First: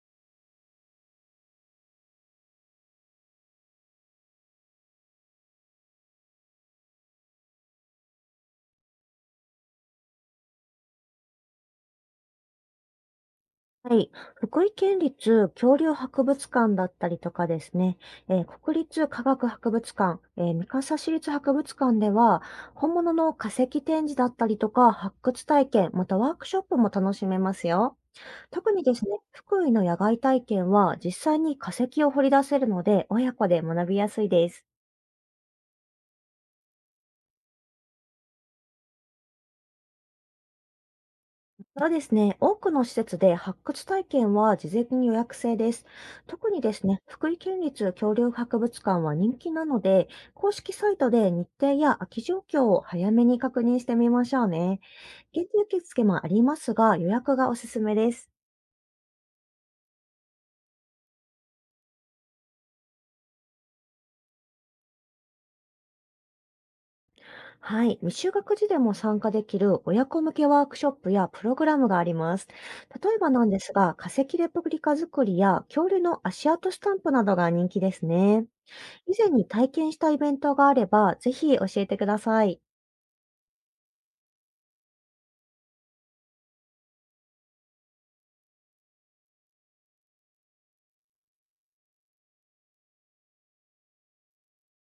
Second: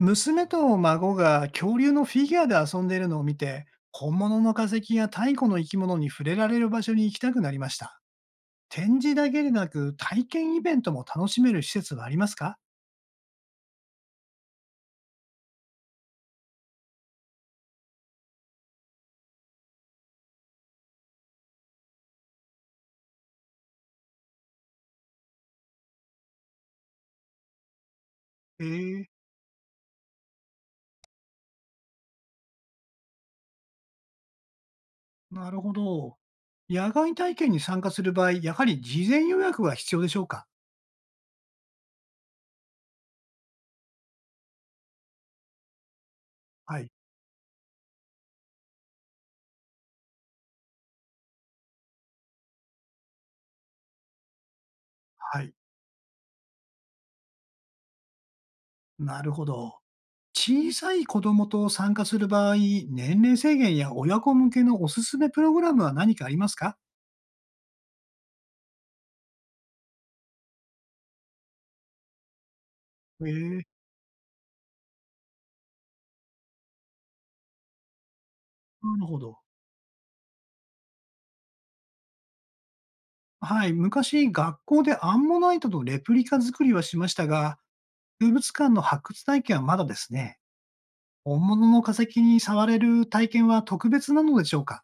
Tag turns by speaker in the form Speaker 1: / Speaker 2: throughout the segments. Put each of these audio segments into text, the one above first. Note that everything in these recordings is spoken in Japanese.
Speaker 1: 娘と孫が恐竜のフィギュアで遊んでいるのを見て、本物の化石や太古の生き物に触れられる場所に行きたくなりました。展示だけでなく、体験イベントも楽しめる施設はありますか？
Speaker 2: はい。福井県立恐竜博物館だったりとかですね、国立科学博物館、三笠市立博物館では、本物の化石展示だったりとか、発掘体験、またワークショップも楽しめますよ。
Speaker 1: え
Speaker 2: 特にです
Speaker 1: え、
Speaker 2: ね、福井の野外体験は実際に化石を掘り出せるので、親子で学びやすいです。
Speaker 1: なるほど。野外体験に参加する場合、やはり事前予約が必要でしょうか？
Speaker 2: そうですね。多くの施設で発掘体験は事前に予約制です。特にで
Speaker 1: は
Speaker 2: す
Speaker 1: い。
Speaker 2: ね、福井県立恐竜博物館は人気なので、公式サイトで日程や空き状況を早めに確認してみましょうね。
Speaker 1: は
Speaker 2: 現
Speaker 1: い。
Speaker 2: 地受付もありますが、予約がおすすめです。
Speaker 1: なるほど。小さい子供と参加する場合、年齢制限や親子向けのおすすめプログラムは何かありますか？
Speaker 2: はい。未就学児でも参加できる親子向けワークショップやプログラムがあります。例えばなんで
Speaker 1: ええ、
Speaker 2: すが、化石レプリカ作りや恐竜の足跡スタンプなどが人気ですね。
Speaker 1: なる
Speaker 2: 以
Speaker 1: ほ
Speaker 2: 前
Speaker 1: ど。
Speaker 2: に体験したイベントがあれば、ぜひ教えてください。
Speaker 1: はい。昔、学校でアンモナイトのレプリカ作りはしましたが、博物館の発掘体験はまだですね。本物の化石に触れる体験は特別なのでしょうか？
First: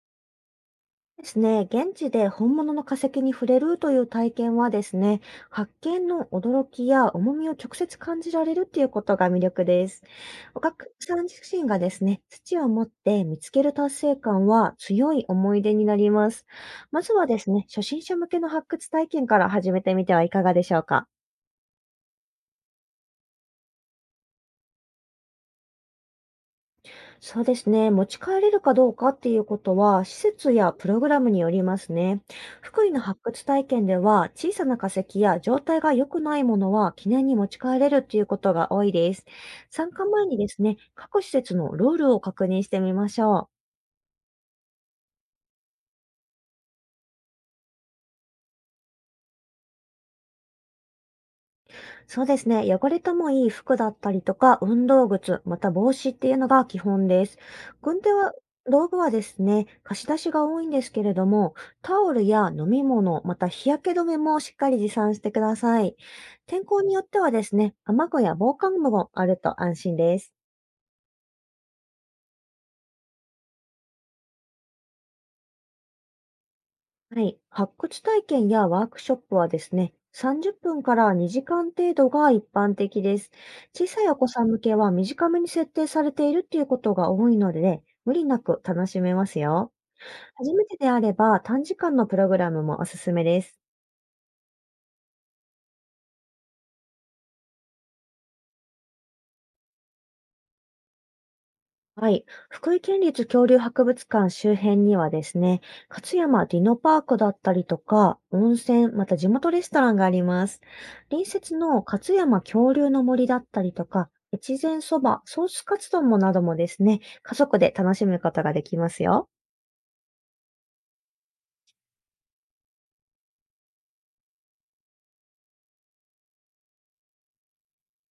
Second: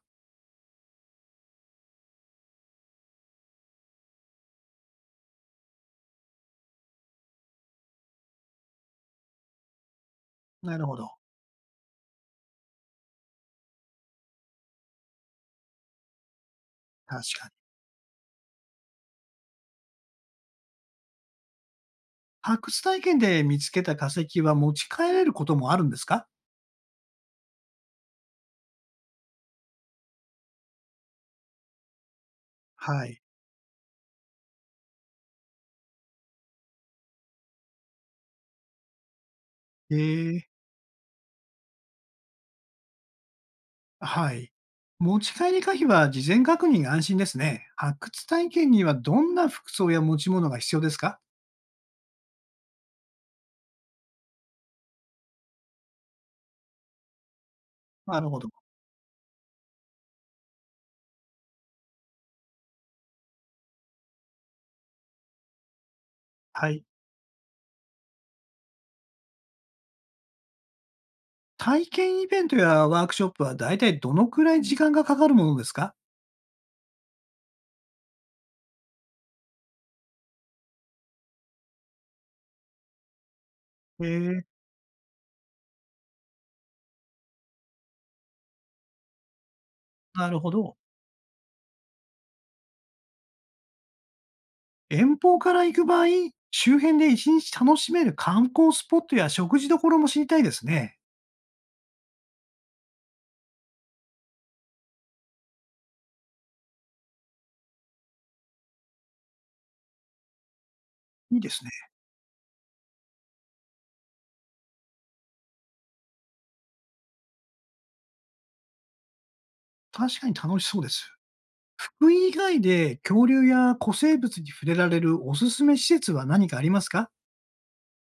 Speaker 2: ですね、現地で本物の化石に触れるという体験はですね、発見の驚きや重みを直接感じられるっていうことが魅力です。お
Speaker 1: なる
Speaker 2: 客
Speaker 1: ほど。
Speaker 2: さん自身がですね、土を持って見つける達成感は強い思い出になります。まず
Speaker 1: 確
Speaker 2: はで
Speaker 1: か
Speaker 2: す
Speaker 1: に。
Speaker 2: ね、初心者向けの発掘体験から始めてみてはいかがでしょうか。
Speaker 1: 発掘体験で見つけた化石は持ち帰れることもあるんですか？
Speaker 2: そうですね。持ち帰れるかどうかっていうことは、施設やプログラムによりますね。福井の
Speaker 1: はい。
Speaker 2: 発掘体験では、小さな化石や状態が良くないものは記念に持ち帰れるっていうことが多いです。参
Speaker 1: え
Speaker 2: 加前に
Speaker 1: ー
Speaker 2: ですね、各施設のルールを確認してみましょう。
Speaker 1: はい。持ち帰り可否は事前確認が安心ですね。発掘体験にはどんな服装や持ち物が必要ですか？
Speaker 2: そうですね。汚れてもいい服だったりとか、運動靴、また帽子っていうのが基本です。軍手
Speaker 1: なる
Speaker 2: は、
Speaker 1: ほど。
Speaker 2: 道具はですね、貸し出しが多いんですけれども、タオルや飲み物、また日焼け止めもしっかり持参してください。天
Speaker 1: は
Speaker 2: 候
Speaker 1: い。
Speaker 2: によってはですね、雨具や防寒具もあると安心です。
Speaker 1: 体験イベントやワークショップは大体どのくらい時間がかかるものですか？
Speaker 2: はい。発掘体験やワークショップはですね、30分から2時間程度が一般的です。小さ
Speaker 1: え
Speaker 2: いお子
Speaker 1: ー、
Speaker 2: さん向けは短めに設定されているっていうことが多いのでね、無理なく楽しめますよ。
Speaker 1: なるほ
Speaker 2: 初め
Speaker 1: ど。
Speaker 2: てであれば短時間のプログラムもおすすめです。
Speaker 1: 遠方から行く場合、周辺で一日楽しめる観光スポットや食事どころも知りたいですね。
Speaker 2: はい。福井県立恐竜博物館周辺にはですね、勝山ディノパークだったりとか、温泉、また地元レストランがあります。隣
Speaker 1: いいで
Speaker 2: 接
Speaker 1: すね。
Speaker 2: の勝山恐竜の森だったりとか、越前そば、ソースカツ丼もなどもですね、家族で楽しむことができますよ。
Speaker 1: 確かに楽しそうです。ふ以外で恐竜や古生物に触れられるおすすめ施設は何かありますか？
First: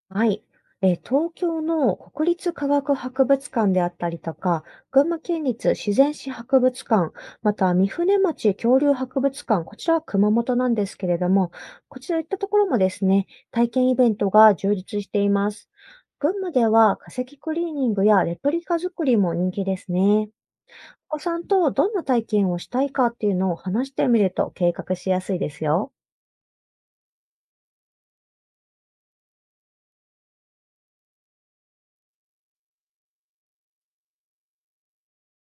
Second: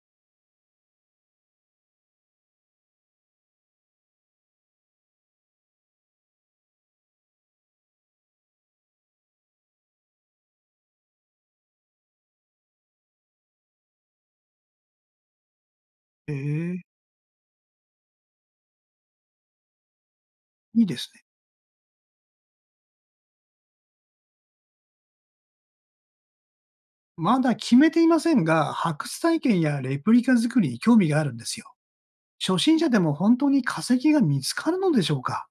Speaker 2: はい。東京の国立科学博物館であったりとか、群馬県立自然史博物館、また三船町恐竜博物館、こちらは熊本なんですけれども、こちらいったところもですね、体験イベントが充実しています。群
Speaker 1: え
Speaker 2: 馬で
Speaker 1: え、
Speaker 2: は化石クリーニングやレプリカ作りも人気ですね。
Speaker 1: いいです
Speaker 2: お子
Speaker 1: ね。
Speaker 2: さんとどんな体験をしたいかっていうのを話してみると計画しやすいですよ。
Speaker 1: まだ決めていませんが、発掘体験やレプリカ作りに興味があるんですよ。初心者でも本当に化石が見つかるのでしょうか？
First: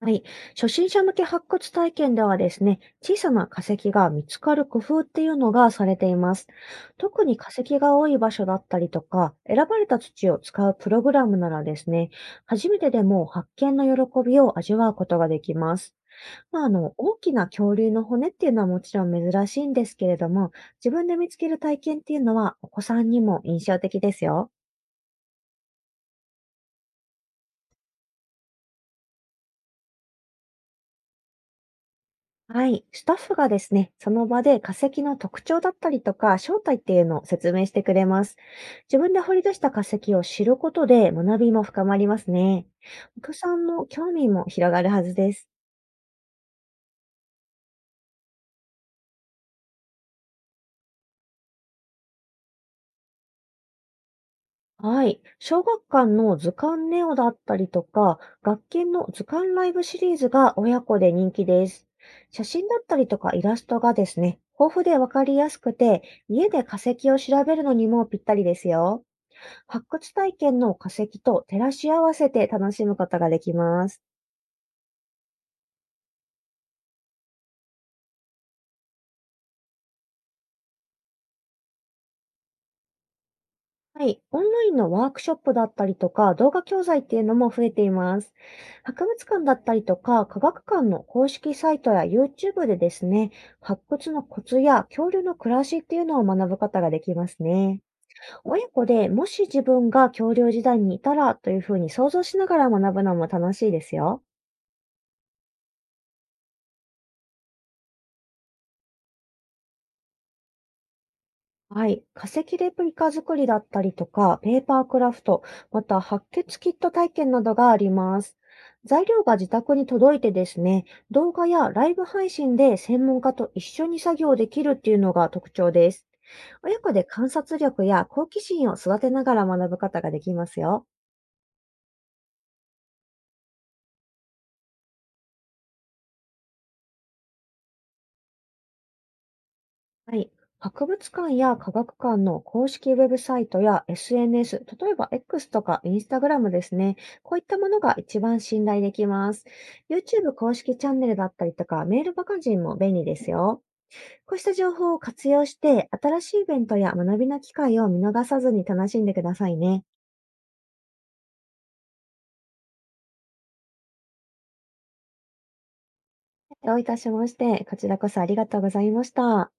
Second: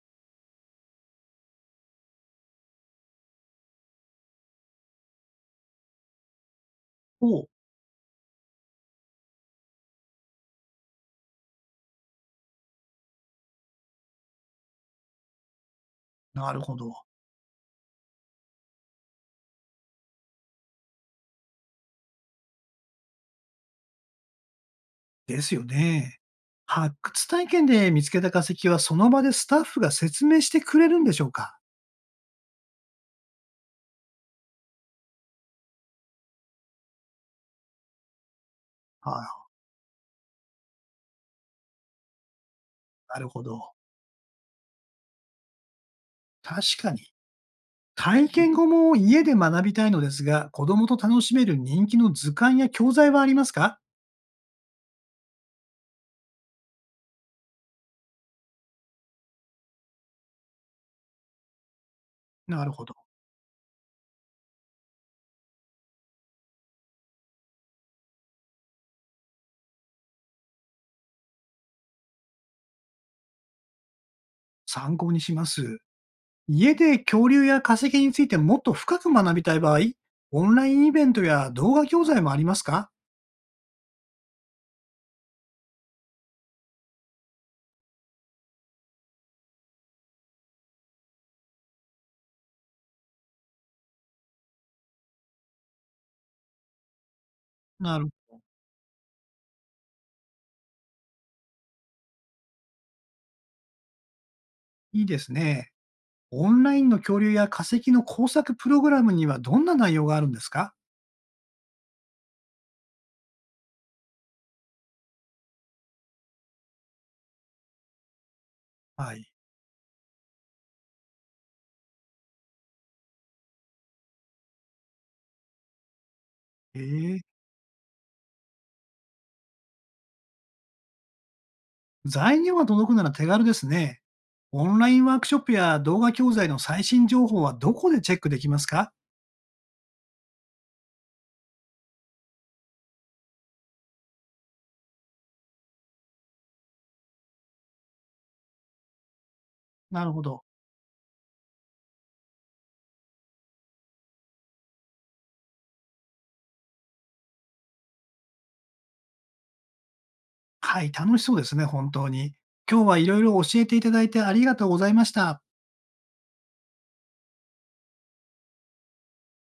Speaker 2: はい。初心者向け発掘体験ではですね、小さな化石が見つかる工夫っていうのがされています。特
Speaker 1: お
Speaker 2: に
Speaker 1: う、
Speaker 2: 化石が多い場所だったりとか、選ばれた土を使うプログラムならですね、初めてでも発見の喜びを味わうことができます。
Speaker 1: なるほど。
Speaker 2: 大きな恐竜の骨っていうのはもちろん珍しいんですけれども、自分で見つける体験っていうのはお子さんにも印象的ですよ。
Speaker 1: ですよね。発掘体験で見つけた化石はその場でスタッフが説明してくれるんでしょうか？
Speaker 2: はい。スタッフがですね、その場で化石の特徴だったりとか、正体っていうのを説明してくれます。自
Speaker 1: あ
Speaker 2: 分で
Speaker 1: あ、
Speaker 2: 掘り出した化石を知ることで学びも深まりますね。
Speaker 1: な
Speaker 2: お
Speaker 1: る
Speaker 2: 客
Speaker 1: ほ
Speaker 2: さん
Speaker 1: ど。
Speaker 2: の興味も広がるはずです。
Speaker 1: 確かに。体験後も家で学びたいのですが、子供と楽しめる人気の図鑑や教材はありますか？
Speaker 2: はい。小学館の図鑑ネオだったりとか、学研の図鑑ライブシリーズが親子で人気です。写
Speaker 1: な
Speaker 2: 真
Speaker 1: る
Speaker 2: だ
Speaker 1: ほ
Speaker 2: っ
Speaker 1: ど。
Speaker 2: たりとかイラストがですね、豊富でわかりやすくて、家で化石を調べるのにもぴったりですよ。発掘体験の化石と照らし合わせて楽しむことができます。
Speaker 1: 参考にします。家で恐竜や化石についてもっと深く学びたい場合、オンラインイベントや動画教材もありますか？
Speaker 2: はい。オンラインのワークショップだったりとか、動画教材っていうのも増えています。博物館だったりとか、科学館の公式サイトや YouTube でですね、発掘のコツや恐竜の暮らしっていうのを学ぶことができますね。
Speaker 1: なる、
Speaker 2: 親子でもし自分が恐竜時代にいたらというふうに想像しながら学ぶのも楽しいですよ。
Speaker 1: いいですね。オンラインの恐竜や化石の工作プログラムにはどんな内容があるんですか？
Speaker 2: はい。化石レプリカ作りだったりとか、ペーパークラフト、また白血キット体験などがあります。材
Speaker 1: は
Speaker 2: 料
Speaker 1: い。
Speaker 2: が自宅に届いてですね、動画やライブ配信で専門家と一緒に作業できるっていうのが特徴です。
Speaker 1: え
Speaker 2: 親子で
Speaker 1: ー、
Speaker 2: 観察力や好奇心を育てながら学ぶことができますよ。
Speaker 1: 材料が届くなら手軽ですね。オンラインワークショップや動画教材の最新情報はどこでチェックできますか？
Speaker 2: はい。博物館や科学館の公式ウェブサイトや SNS、例えば X とか Instagram ですね。こういったものが一番信頼できます。
Speaker 1: なるほ
Speaker 2: YouTube
Speaker 1: ど。
Speaker 2: 公式チャンネルだったりとか、メールマガジンも便利ですよ。こうした情報を活用して、新しいイベントや学びの機会を見逃さずに楽しんでくださいね。
Speaker 1: はい、楽しそうですね、本当に。今日はいろいろ教えていただいてありがとうございました。
Speaker 2: どういたしまして、こちらこそありがとうございました。